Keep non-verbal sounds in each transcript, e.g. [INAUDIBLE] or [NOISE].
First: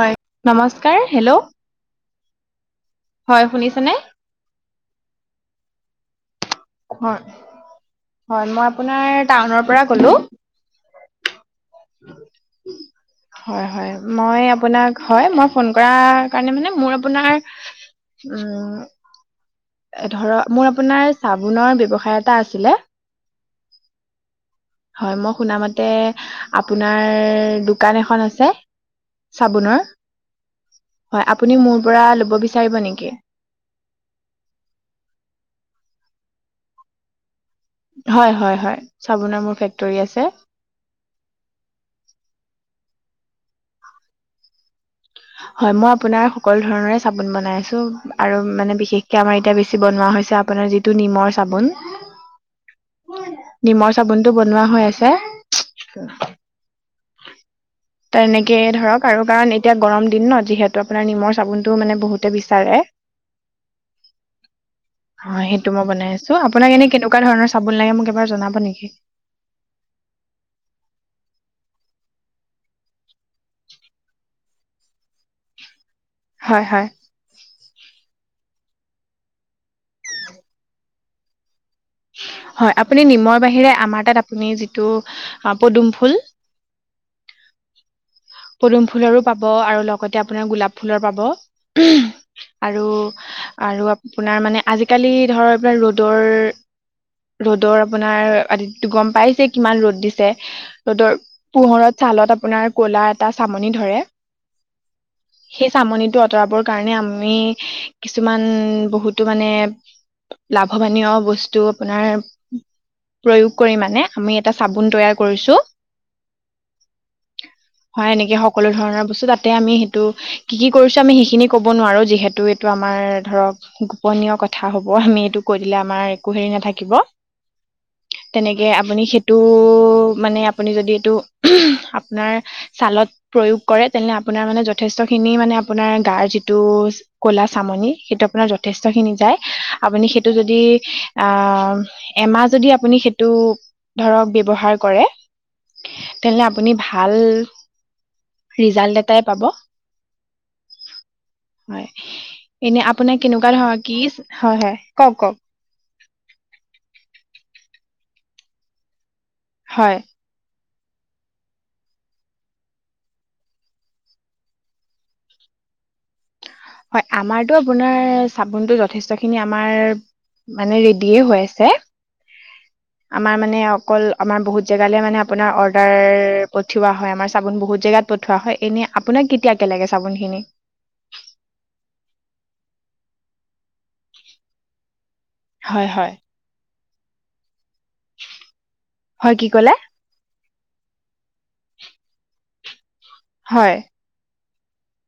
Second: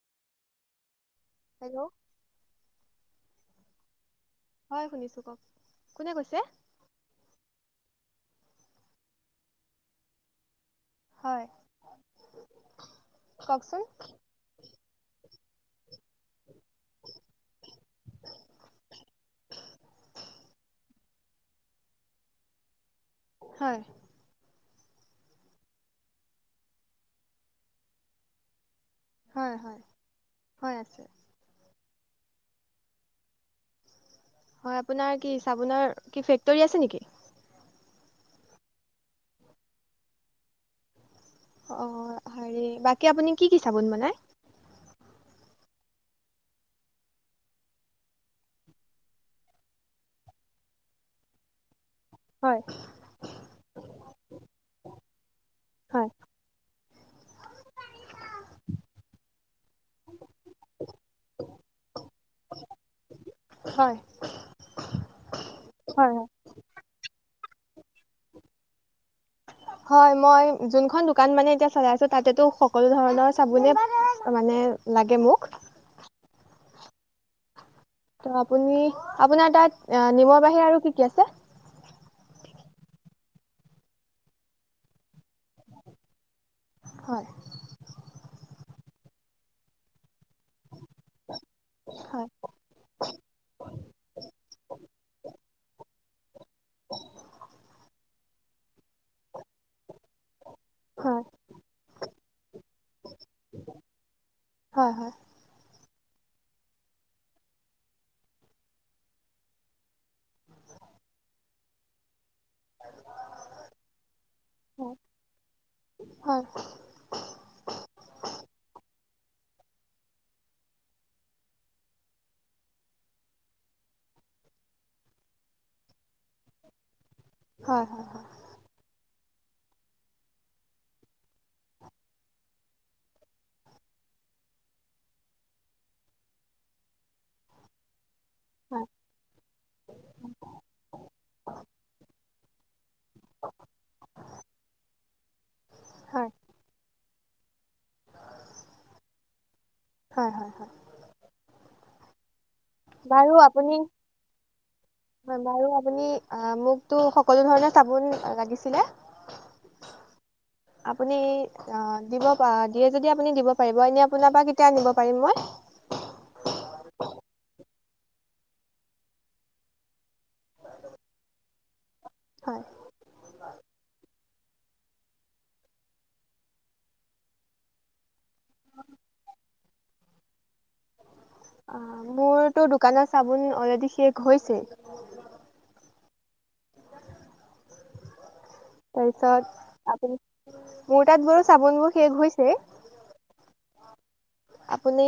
হয় নমস্কাৰ। হেল্ল' হয় শুনিছে নে। হয় শুনিছো কওক কোনে কৈছে। হয় মই আপোনাৰ টাউনৰ পৰা কলো। হয় উ হয় কওকচোন হয় মই আপোনাক হয় মই ফোন কৰ কাৰণে মানে মোৰ আপোনাৰ? উম ধৰ মোই আপোনাৰ। চাবোনৰ ব্যৱসায় এটা আছিলে? হয়। হয় মই শুনামতে আপোনাৰ দোকান এখন আছে? হয় হয় চাবোনৰ হয়। আপুনি মোৰ। ল'ব বিচাৰিব নেকি? হয় আপোনাৰ চাবোনৰ দোকান আছে নেকি। হয় হয় হয় চাবোনৰ মোৰ ফেক্টৰী আছে অ হেৰি বাকী আপুনি কি কি চাবোন বনাই। হয় মই আপোনাৰ সকলো ধৰণৰে চাবোন বনাই আছো আৰু মানে বিশেষকে আমাৰ এতিয়া বেছি বনোৱা। আপোনাৰ যিটো নিমৰ চাবোন- হয় নিমৰ চাবোনটো বনোৱা হৈ আছে। হয় তেনেকেই ধৰক আৰু কাৰণ এতিয়া গৰম দিন ন যিহেতু আপোনাৰ নিমৰ চাবোনটোও মানে বহুতে বিচাৰে। অ হয় সেইটো মই হয় বনাই আছো আপোনাক এনে কেনেকুৱা ধৰণৰ- চাবুন লাগে মোক এবাৰ জনাব নেকি? হয় মই যোনখন দোকান মানে এতিয়া চলাই আছো তাতেতো সকলো ধৰণৰ চাবোনে। মানে লাগে মোক- হয় হয়। ত আপুনি আপোনাৰ তাত নিমৰ বাহিৰে আৰু কি কি আছে- হয় আপুনি নিমৰ বাহিৰে আমাৰ তাত আপুনি যিটো পদুম, ফুল- হয়। পদুম ফুলৰো পাব আৰু লগতে আপোনাৰ গোলাপ ফুলৰ পাব। হয় আৰু আৰু আপোনাৰ মানে আজিকালি ধৰ এই ৰ'দ- ৰ'দৰ ৰ'দৰ আপোনাৰ আদটো গম পাইছে কিমান ৰ'দ দিছে। ৰ'দৰ হয় পোহৰত ছালত আপোনাৰ ক'লা এটা চামনি ধৰে হয় হয় চামনিটো আঁতৰাবৰ কাৰণে আমি কিছুমান বহুতো মানে। লাভৱানীয় বস্তু আপোনাৰ- প্ৰয়োগ কৰি মানে আমি এটা চাবোন তৈয়াৰ কৰিছো। হয় হয় [INAUDIBLE] হয় এনেকে সকলো ধৰণৰ বস্তু তাতে আমি সেইটো কি কি কৰিছো আমি সেইখিনি ক'ব নোৱাৰো যিহেতু এইটো আমাৰ, - ধৰক গোপনীয় কথা হব আমি এইটো কৈ দিলে আমাৰ একো হেৰি নাথাকিব। হয় হয় তেনেকে আপুনি। তটো মানে আপুনি যদি এইটো আপোনাৰ- ছালত প্ৰয়োগ কৰে তেনে আপোনাৰ মানে যথেষ্ট খিনি মানে আপোনাৰ গাৰ যিটো কলা চাম- নি সেইটো। হয় যথেষ্ট খিনি যায় আপোনি সেইটো যদি আ এমাহ যদি আপুনি সেইটো ধৰক ব্যৱহাৰ কৰে হয় তেনে আপুনি ভাল ৰিজাল এটাই পাব হয় এনে আপোনাৰ বাৰু কেনেকুৱা ধৰ আপুনি কি হয় হয় কওক কওক বাৰু আপুনি আহ মোকতো সকলো ধৰণে চাবোন লাগিছিলে হয় আপুনি দিয়ে যদি দিব পাৰিব এনে আপোনাৰ পৰা কেতিয়া আনিব পাৰিম মই হয় আমাৰতো আপোনাৰ চাবোনটো যথেষ্ট খিনি আমাৰ মানে ৰেডিয়ে হৈ আছে হয় আমাৰ মানে অকল আমাৰ বহুত জাগা পঠিয়ালে মানে আপোনাৰ অৰ্ডাৰ পঠিওৱা হয় আমাৰ চাবোন বহুত জেগাত পঠিওৱা হয় এনেই আপোনাক কেতিয়াকে লাগে? চাবোনখিনি অ মোৰতো দোকানৰ চাবোন অলৰেডি শেষ হৈছে হয় হয় হয় কি ক'লে তাৰপিছত আপুনি মোৰ তাত বাৰু চাবোন বোৰ শেষ হৈছে হয় আপুনি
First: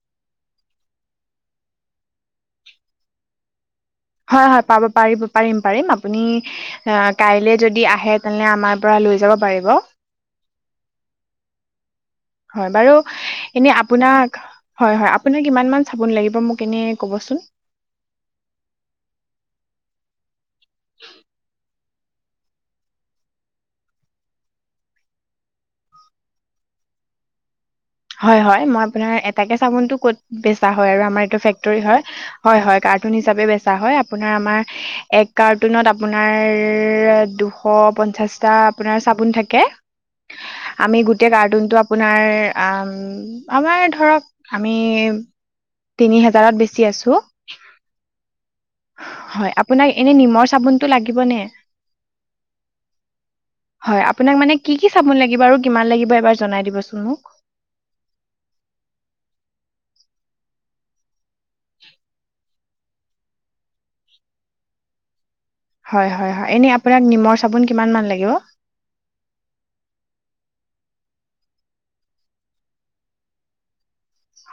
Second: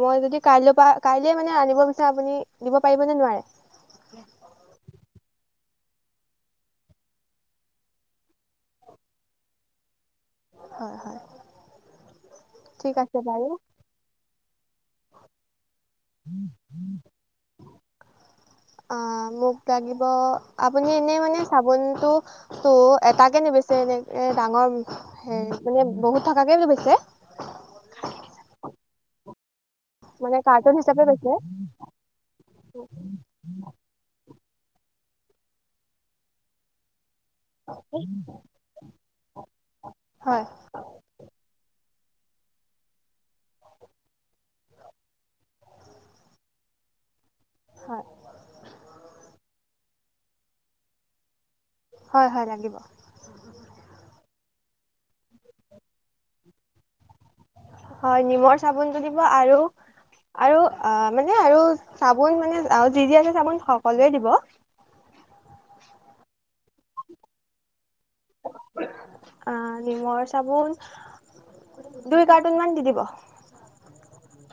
মই যদি কাইলৈ কাইলে মানে আনিব বিচাৰো আপুনি দিব পাৰিবনে নোৱাৰে? হয় হয় পাব পাৰিব পাৰিম পাৰিম আপুনি কাইলে যদি আহে তেনে আমাৰ পৰা লৈ যাব পাৰিব অ অ হয় বাৰু এনে আপোনাক হয় হয় আপোনাক কিমান মান চাবোন লাগিব মোক এনে কবচোন? চ [INAUDIBLE] অ, মোক লাগিব আপুনি এনে মানে চাব চোন। ত, ত এটাকে নিবিছে এনেকে ডাঙৰ হে মানে বহুত থকাকে নিবিছে। হয়, হয় মই আপোনাৰ এটাকে চাবোন টো ক'ত মানে বেছা কাৰ্টুন হয় আৰু হিচাপে আমাৰ বেচে এইটো ফেক্টৰী হয়, হয় হয় কাৰ্টুন হিচাপে বেছা হয়, আপোনাৰ আমাৰ- এক কাৰ্টুনত আপোনাৰ আপোনাৰ চাবোন থাকে। হয় আমি গোটেই কাৰ্টুন তো আপোনাৰ আপোনাৰ আমাৰ ধৰক আমি তিনি হাজাৰত বেছি আছোঁ। হয় হয়, আপোনাক এনে নিমৰ চাবোনতটো লাগিব নে? হয়, হয় লাগিব। হয় আপোনাক মানে কি কি চাবোন লাগিব আৰু কিমান লাগিব এবাৰ জনাই দিবচোন মোক? হয়, নিমৰ চাবোনটো দিব আৰু আৰু মানে আৰু চাবোন মানে যি, যি আছে চাবোন সকলোৱে দিব। হয়, হয়, হয় এনে আপোনাক নিমৰ চাবোন কিমান মান লাগিব অ, নিমৰ চাবোন। দুই কাৰ্টুন মান দি দিব।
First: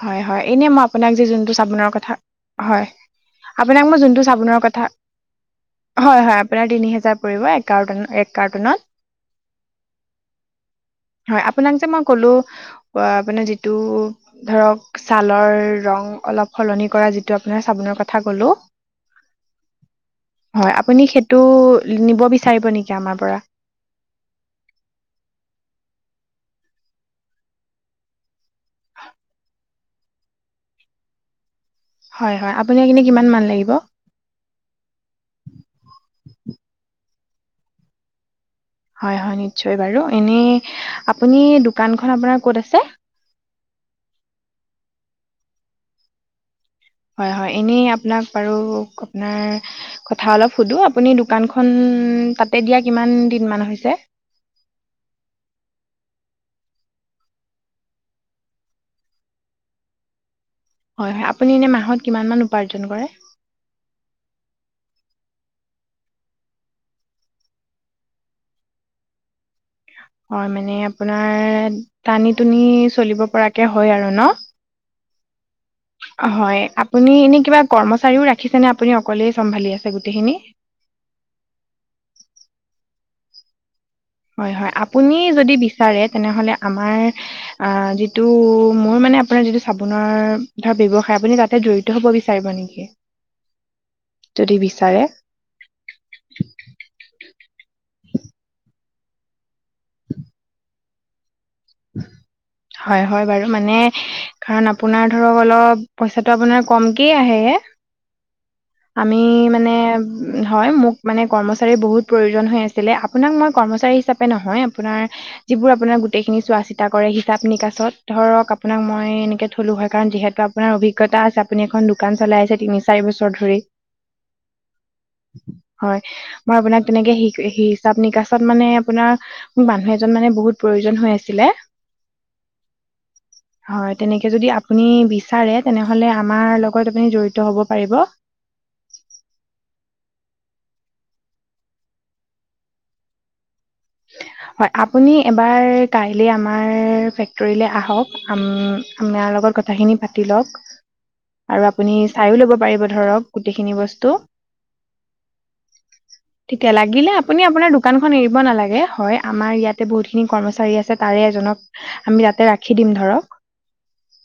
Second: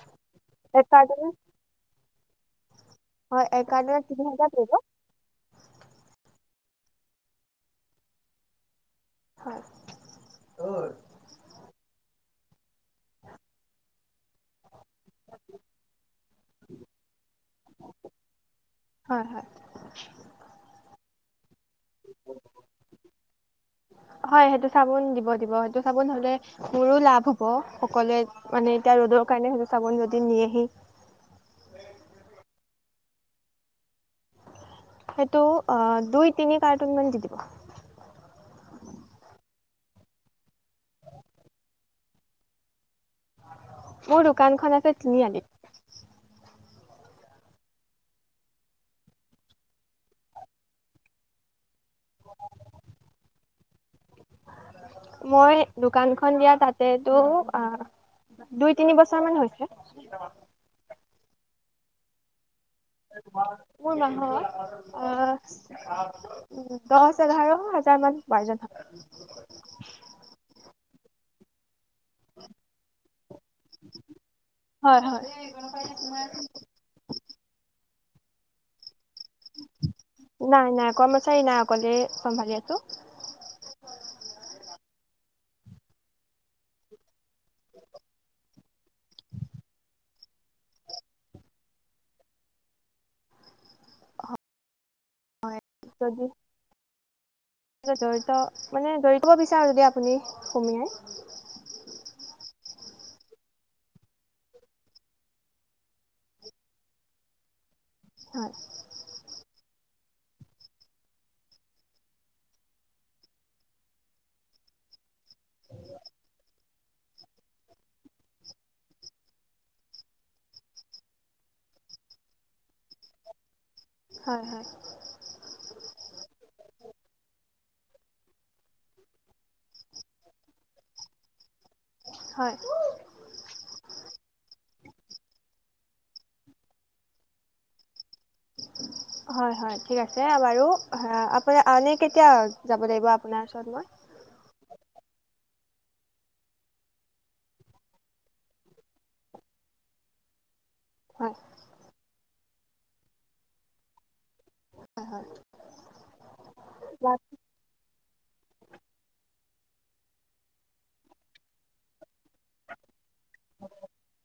হয়, হয় এনে মই এক আপোনাক কাৰ্টুন যে যোনটো চাবোনৰ কথা হয়, হয় এক আপোনাক মই কাৰ্টুনত যোনটো তিনি হাজাৰ চাবোনৰ পৰিব কথা, হয়, হয় আপোনাৰ তিনি হেজাৰ পৰিব, এক কাৰ্টুনত। হয় হয়, আপোনাক যে মই কলো পৰা আপোনাৰ মানে যিটো ধৰক ছালৰ ৰং অলপ সলনি কৰা যিটো আপোনাৰ চাবোনৰ কথা কলো। হয় হয় হয়, আপুনি সেইটো নিব বিচাৰিব নেকি আমাৰ পৰা হয়, সেইটো চাবোন দিব, দিব। সেইটো চাবোন হলে মোৰো লাভ হব সকলোৱে মানে এতিয়া ৰ'দৰ কাৰণে সেই চাবোন যদি নি আহি হয়, হয় আপোনাক এনে কিমান মান লাগিব? সেইটো অ দুই তিনি কাৰ্টুন [INAUDIBLE] হয়, হয় নিশ্চয় বাৰু এনে আপুনি দোকানখন আপোনাৰ ক'ত আছে? মোৰ দোকানখন আছে তিনিআলি। হয়, হয় এনে আপোনাক বাৰু আপোনাৰ কথা অলপ সোধো, আপোনাৰ দোকান খন খন তাতে দিয়া কিমান দিন মান হৈছে? মই দোকানখন দিয়া তাতেতো অ, দুই তিনি বছৰ মান হৈছে। হয় হয়, আপুনি এনেই মাহত কিমান মান উপাৰ্জন কৰে? [UNINTELLIGIBLE] আহ, দছ এঘাৰ হাজাৰ মান উপাৰ্জন হয়। হয়, মানে আপোনাৰ টানি-টুনি চলিব পৰাকে হয় আৰু ন? হয় হয় হয়, আপুনি এনে কিবা কৰ্মচাৰীও ৰাখিছে নে আপুনি অকলেই চম্ভালি আছে গোটেইখিনি? নাই নাই কৰ্মচাৰী নাই অকলে চম্ভালি আছোঁ। হয়, হয়। আপুনি যদি বিচাৰে তেনেহলে আমাৰ অ, যিটো মোৰ ম আপোনাৰ যিটো চাবোনৰ ধৰ ব্যৱসায় আপুনি তাতে জড়িত হব বিচাৰিব নেকি? যদি বিচাৰে? [UNINTELLIGIBLE] জড়িত মানে জড়িত হব বিচাৰো। যদি আপুনি সুমিয়াই। হয় হয় বাৰু। মানে কাৰণ আপোনাৰ ধৰক অলপ পইচাটো আপোনাৰ কমকে আহে এ হয় আমি মানে হয়, মোক মানে কৰ্মচাৰীৰ বহুত প্ৰয়োজন হৈ আছিলে। আপোনাক মই কৰ্মচাৰী হিচাপে নহয়, আপোনাক নাৰ যিবোৰ আপোনাৰ গোটেই খিনি চোৱা চিতা কৰে হিচাপ নিকাচত, ধৰক আপোনাক মই এনেকে থলো হয় কাৰণ যিহেতু আপোনাৰ অভিজ্ঞতা আছে আপুনি এখন দোকান চলাই আছে তিনি চাৰি বছৰ ধৰি হয় হয়। হয়। মই আপোনাক তেনেকে হিচাপ নিকাচত মানে আপোনাৰ মোক মানুহ এজন মানে বহুত প্ৰয়োজন হৈ আছে। [UNINTELLIGIBLE] হয় হয়, তেনেকে যদি আপুনি বিচাৰে তেনেহলে আমাৰ লগত‌ আপুনি জৰিত হব পাৰিব। হয় হয় ঠিক আছে। বাৰু আপোনাৰ আনে কেতিয়া যাব লাগিব আপোনাৰ ওচৰত মই? [INAUDIBLE] হয় আপুনি এবাৰ কাইলে আমাৰ ফেক্টৰীলে আহক, আম - আমাৰ ল কথাখিনি পাতি লওক হয় আৰু আপুনি চাইও ল'ব পাৰিব ধৰক গোটেইখিনি বস্তু। তেতিয়া লাগিলে বা আপুনি আপোনাৰ দোকানখন এৰিব নালাগে। হয় আমাৰ ইয়াতে বহুত খিনি কৰ্মচাৰী আছে, তাৰে এজনক আমি তাতে ৰাখি দিম ধৰক।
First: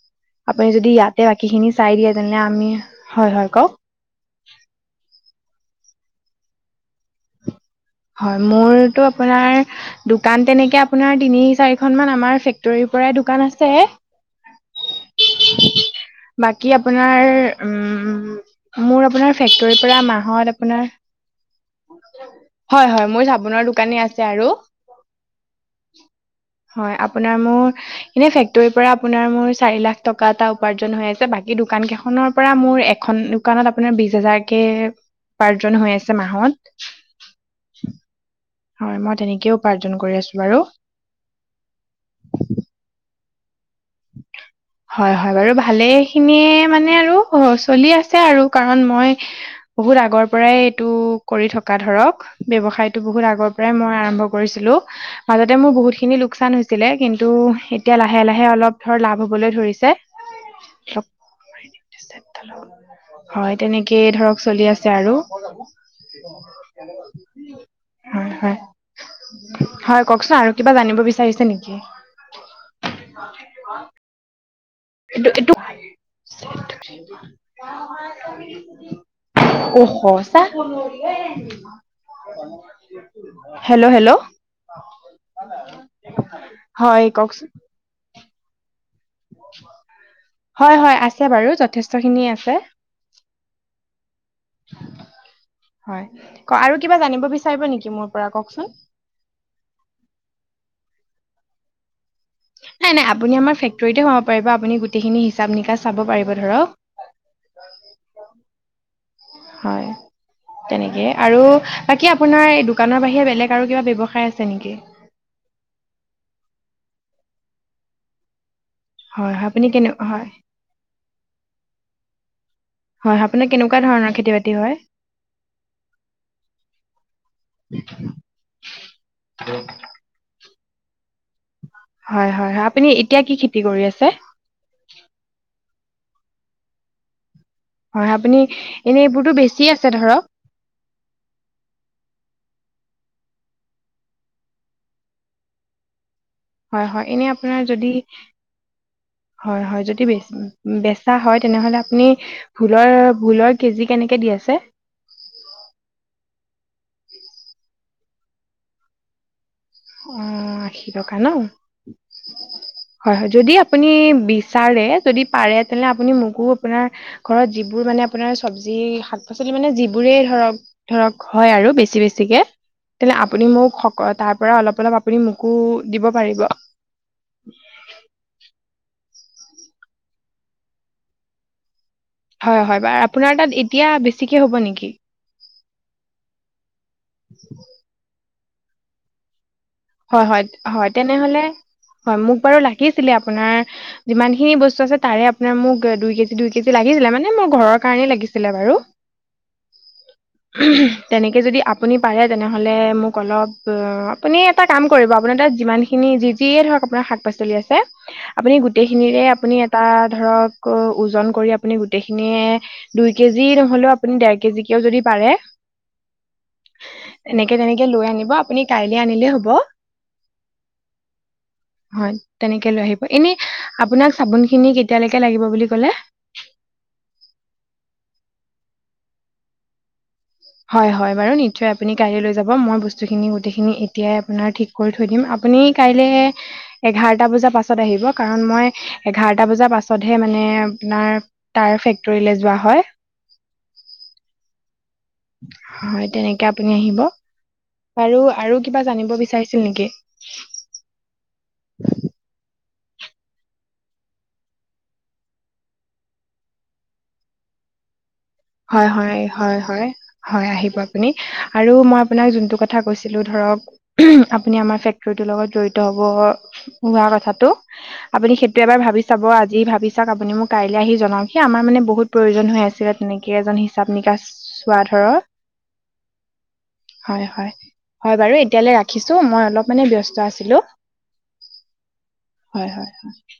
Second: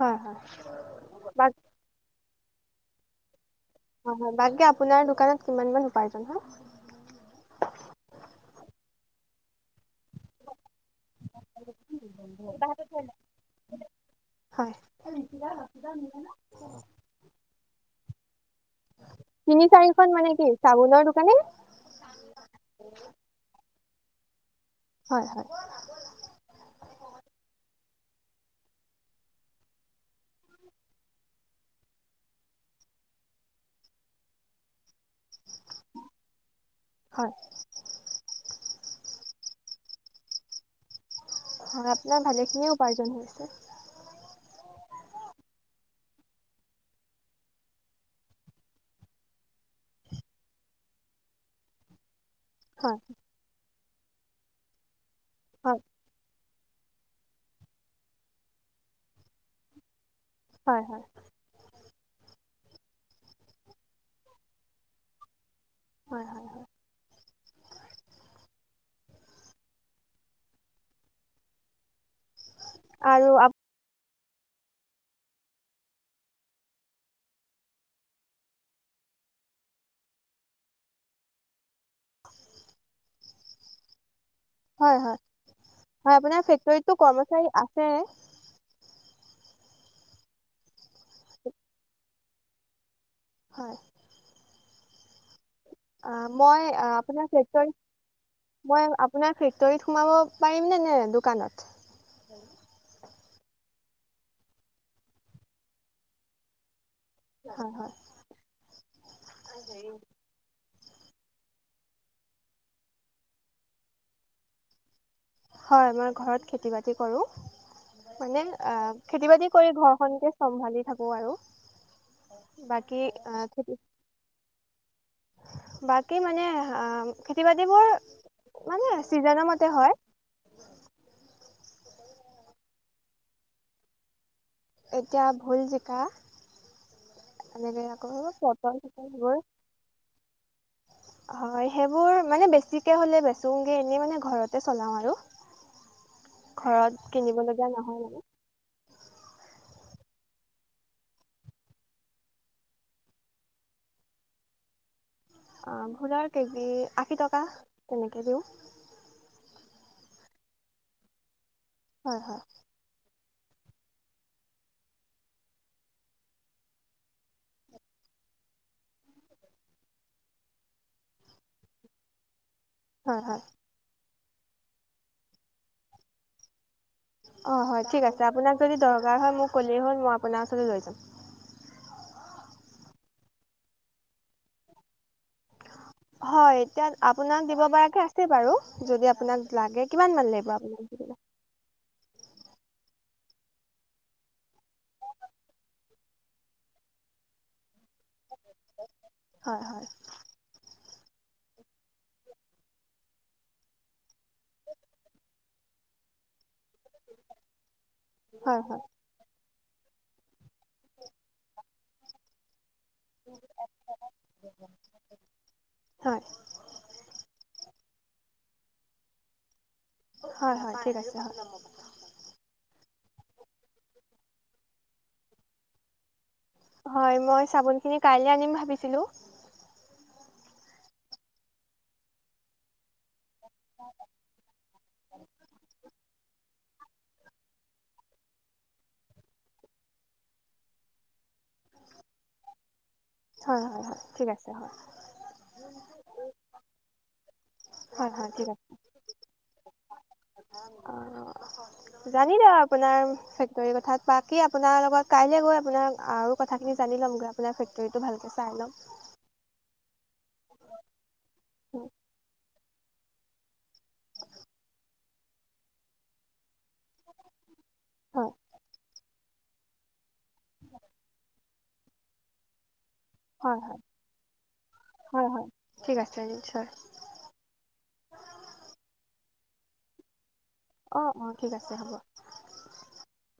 হয় হয় আপুনি যদি ইয়াতে বাক বাকীখিনি চাই দিয়ে তেনে আমি, হয় হয় কওক। হয় হয়। বাকী আপোনাৰ দোকানত কিমানমান উপাৰ্জন হয়? হয়, মোৰটো আপোনাৰ দোকান তেনেকে আপোনাৰ তিনি চাৰিখন মান আমাৰ ফেক্টৰীৰ পৰাই দোকান আছে। হয়। বাকী আপোনাৰ উম মোৰ আপোনাৰ তিনি ফেক্টৰিৰ পৰা চাৰিখন মানে কি মাহত আপোনাৰ চাবোনৰ দোকানে হয় হয় মোৰ চাবোনৰ দোকানী আছে আৰু। হয় হয় হয় আপোনাৰ মোৰ এনে ফেক্টৰীৰ পৰা আপোনাৰ মোৰ চাৰি লাখ টকা এটা উপাৰ্জন হৈ আছে, বাকী দোকান কেইখনৰ পৰা মোৰ এখন দুকানত আপোনাৰ বিশ হাজাৰকে উপাৰ্জন হৈ আছে মাহত। হয় হয় মই তেনেকেই উপাৰ্জন কৰি আছো বাৰু। হয় আপোনাৰ ভালেখিনিয়ে [INAUDIBLE] [INAUDIBLE] হয় হয় বাৰু, ভালে খিনিয়ে মানে আৰু চলি আছে আৰু। কাৰণ মই বহুত আগৰ পৰাই এইটো কৰি থকা ধৰক। ব্যৱসায়তো হয় বহুত আগৰ পৰাই মই আৰম্ভ কৰিছিলোঁ। মাজতে মোৰ হয় বহুত খিনি লোকচান হৈছি‌ লে, কিন্তু এতিয়া লাহে লাহে অলপ ধৰ লাভ হ'বলৈ ধৰিছে হয় হয়। হয় তেনেকেই ধৰক চলি আছে আৰু। হয় হয়। হয় কওকচোন আৰু কিবা জানিব বিচাৰিছে নেকি? আৰু অ [UNINTELLIGIBLE] এইটো এইটো হ চা [UNINTELLIGIBLE] হেল্ল, ' হেল্ল', হয় হয় হয় আপোনাৰ ফেক্টৰীতটো হয় কৰ্মচাৰী কওকচোন। আছে হয় হয় আছে বাৰু যথেষ্ট খিনি আছে। হয়। [UNINTELLIGIBLE] অ মই আৰু কিবা জানিব বিচাৰিব আপোনাৰ নেকি মোৰ পৰা কওকচোন মই আপোনাৰ ফেক্টৰীত সোমাব পাৰিমনে নে দোকানত? নাই নাই আপুনি আমাৰ ফেক্টৰীতে, সোমাব পাৰিব, আপুনি গোটেইখিনি হিচাপ নিকা চাব পাৰিব ধৰক। হয় হয়। হয়। তেনেকে আৰু বাকী আপোনাৰ এই দোকানৰ বাহিৰে বেলেগ আৰু কিবা ব্যৱসায় আছে নেকি? হয় মই ঘৰত খেতি বাতি কৰো। মানে আহ খেতি হয় হয় বাতি আপুনি কৰি কেনে হয় ঘৰখনকে চম্ভালি থাকো। আৰু বাকী হয়', অ' আপুনি খেতি কেনেকুৱা ধৰণৰ খেতি বাতি হয়? বাকী মানে অ', খেতি বাতিবোৰ মানে, ছিজনৰ মতে হয় হয়', - হয়', - হয়', আপুনি এতিয়া কি খেতি কৰি আছে? এতিয়া ভোল, জিকা, এনেকে আকৌ হয়,। আপুনি পটল চটল এনেই সেইবোৰ এইবোৰতো বেছি আছে ধৰক হয়', সেইবোৰ মানে বেছি বেছিকৈ হ'লে, বেচুঙে এনেই মানে ঘৰতে চলাওঁ আৰু হয়', - ঘৰত হয়', এনে আপোনাৰ কিনিবলগীয়া যদি নহয় মানে। হয়', - হয়', যদি বে বেচা হয় তেনেহলে আপুনি ভোলৰ ভোলৰ কেজি কেনেকে দি আছে? [UNINTELLIGIBLE] অ', ভোলৰ কেজি, আশী টকা, তেনেকৈ দিওঁ উমম', আশী টকা ন? অ', -অ', হয়', - হয়', যদি আপুনি বিচাৰে, যদি পাৰে তেনেহ'লে আপুনি মোকো আপোনাৰ ঘৰত যিবোৰ মানে আপোনাৰ চব্জি শাক-পাচলি মানে যিবোৰে ধৰক ধৰক হয় আৰু বেছি বেছিকে তেনে হয় হয়। আপুনি মোক সক', -তাৰ পৰা অলপ অলপ আপুনি মোকো দিব পাৰিব? অ', হয়', ঠিক, আছে, আপোনাক যদি দৰক দৰকাৰ হয় মোক ক'লেই হ'ল মই আপোনাৰ ওচৰলৈ লৈ যাম। হয়', - হয়', বাৰু আপোনাৰ তাত এতিয়া বেছিকে হ'ব নেকি? হয়', এতিয়া আপোনাক দিব পৰাকে আছে বাৰু যদি আপোনাক লাগে কিমান মান হয়', - লাগিব হয়', - আপোনাক হয়', দিবলে তেনেহলে হয় মোক বাৰু লাগিছ লাগিছিলে আপোনাৰ যিমানখিনি বস্তু আছে তাৰে আপোনাৰ মোক দুই কেজি দুই কেজি লাগিছিলে মানে মোৰ ঘৰত কাৰে লাগিছিলে বাৰু হয় হয় হুম', -হুম', তেনেকে যদি আপুনি পাৰে তেনেহ'লে, মোক অলপ অ', আপুনি এটা কাম কৰিব আপুনি তাত যিমানখিনি যি যিয়ে ধৰক আপোনাৰ শাক পাচলি আছে আপুনি হয় হয় গোটেইখিনিৰে আপুনি তাৰ ধৰক ওজন কৰি আপুনি গোটেইখিনিয়ে দুই কেজি নহলেও আপুনি দেৰ কেজিকেও যদি পাৰে হয় এনেকে তেনেকে হে', লৈ আনিব আপুনি কাইলৈ আনিলেই হ'ব হয়', - হয়', - ঠিক আছে। এনে হিঃ', আপোনাক চাবোন খিনি কেতিয়ালৈকে লাগিব বুলি কলে? হয়', মই চাবোন খিনি কাইলে আনিম ভাবিছিলোঁ হয় বাৰু নিশ্চয় আপুনি কাইলে লৈ যাব মই বস্তুখিনি গোটেইখিনি এতিয়াই আপোনাৰ ঠিক কৰি থৈ দিম আপুনি কাইলে এঘাৰটা বজাৰ পাছত আহিব কাৰণ মই এঘাৰটা বজাৰ পাছতহে মানে আপোনাৰ তাৰ ফেক্টৰীলৈ যোৱা হয়। হয়', - হয়', - হয়', ঠিক আছে হয়। হয়', তেনেকে আপুনি আহিব হয় আৰু আৰু কিবা জানিব বিচাৰিছে নেকি? অঁ! জানিলো আপোনাৰ ফেক্টৰীৰ কথা বাকী আপোনাৰ লগত কাইলৈ গৈ আপোনাৰ আৰু কথাখিনি আমি জানি লম গৈ আপোনাৰ ফেক্টৰীটো ভালকে হয়', -হয়', -হয়', -হয়', -হয়', - আহিব আপুনি অ', আৰু মই আপোনাক যোনটো কথ কথা কৈছিলোঁ ধৰক হ'ম', আপুনি আমাৰ ফেক্টৰীটোৰ লগত জড়িত হ'ব হোৱা কথাটো হয় আপুনি সেইটো এবাৰ ভাবি চাব আজি যি ভাবি চাওঁক আপুনি মোক কাইলৈ আহি জনাওকহি আমাৰ মান বহুত প্ৰয়োজন হৈ আছিলে ইয়াত তেনেকে এজন হয় হয় হিচাপ নিকাচ চোৱা ধৰক হয় হয় ঠিক আছে নিশ্চয় হয়', - হয়', - হয়', বাৰু এতিয়ালৈ ৰাখিছোঁ মই অল অলপ মানে ব্যস্ত আছিলোঁ অ অ ঠিক আছে হ'ব হয়', -হয়',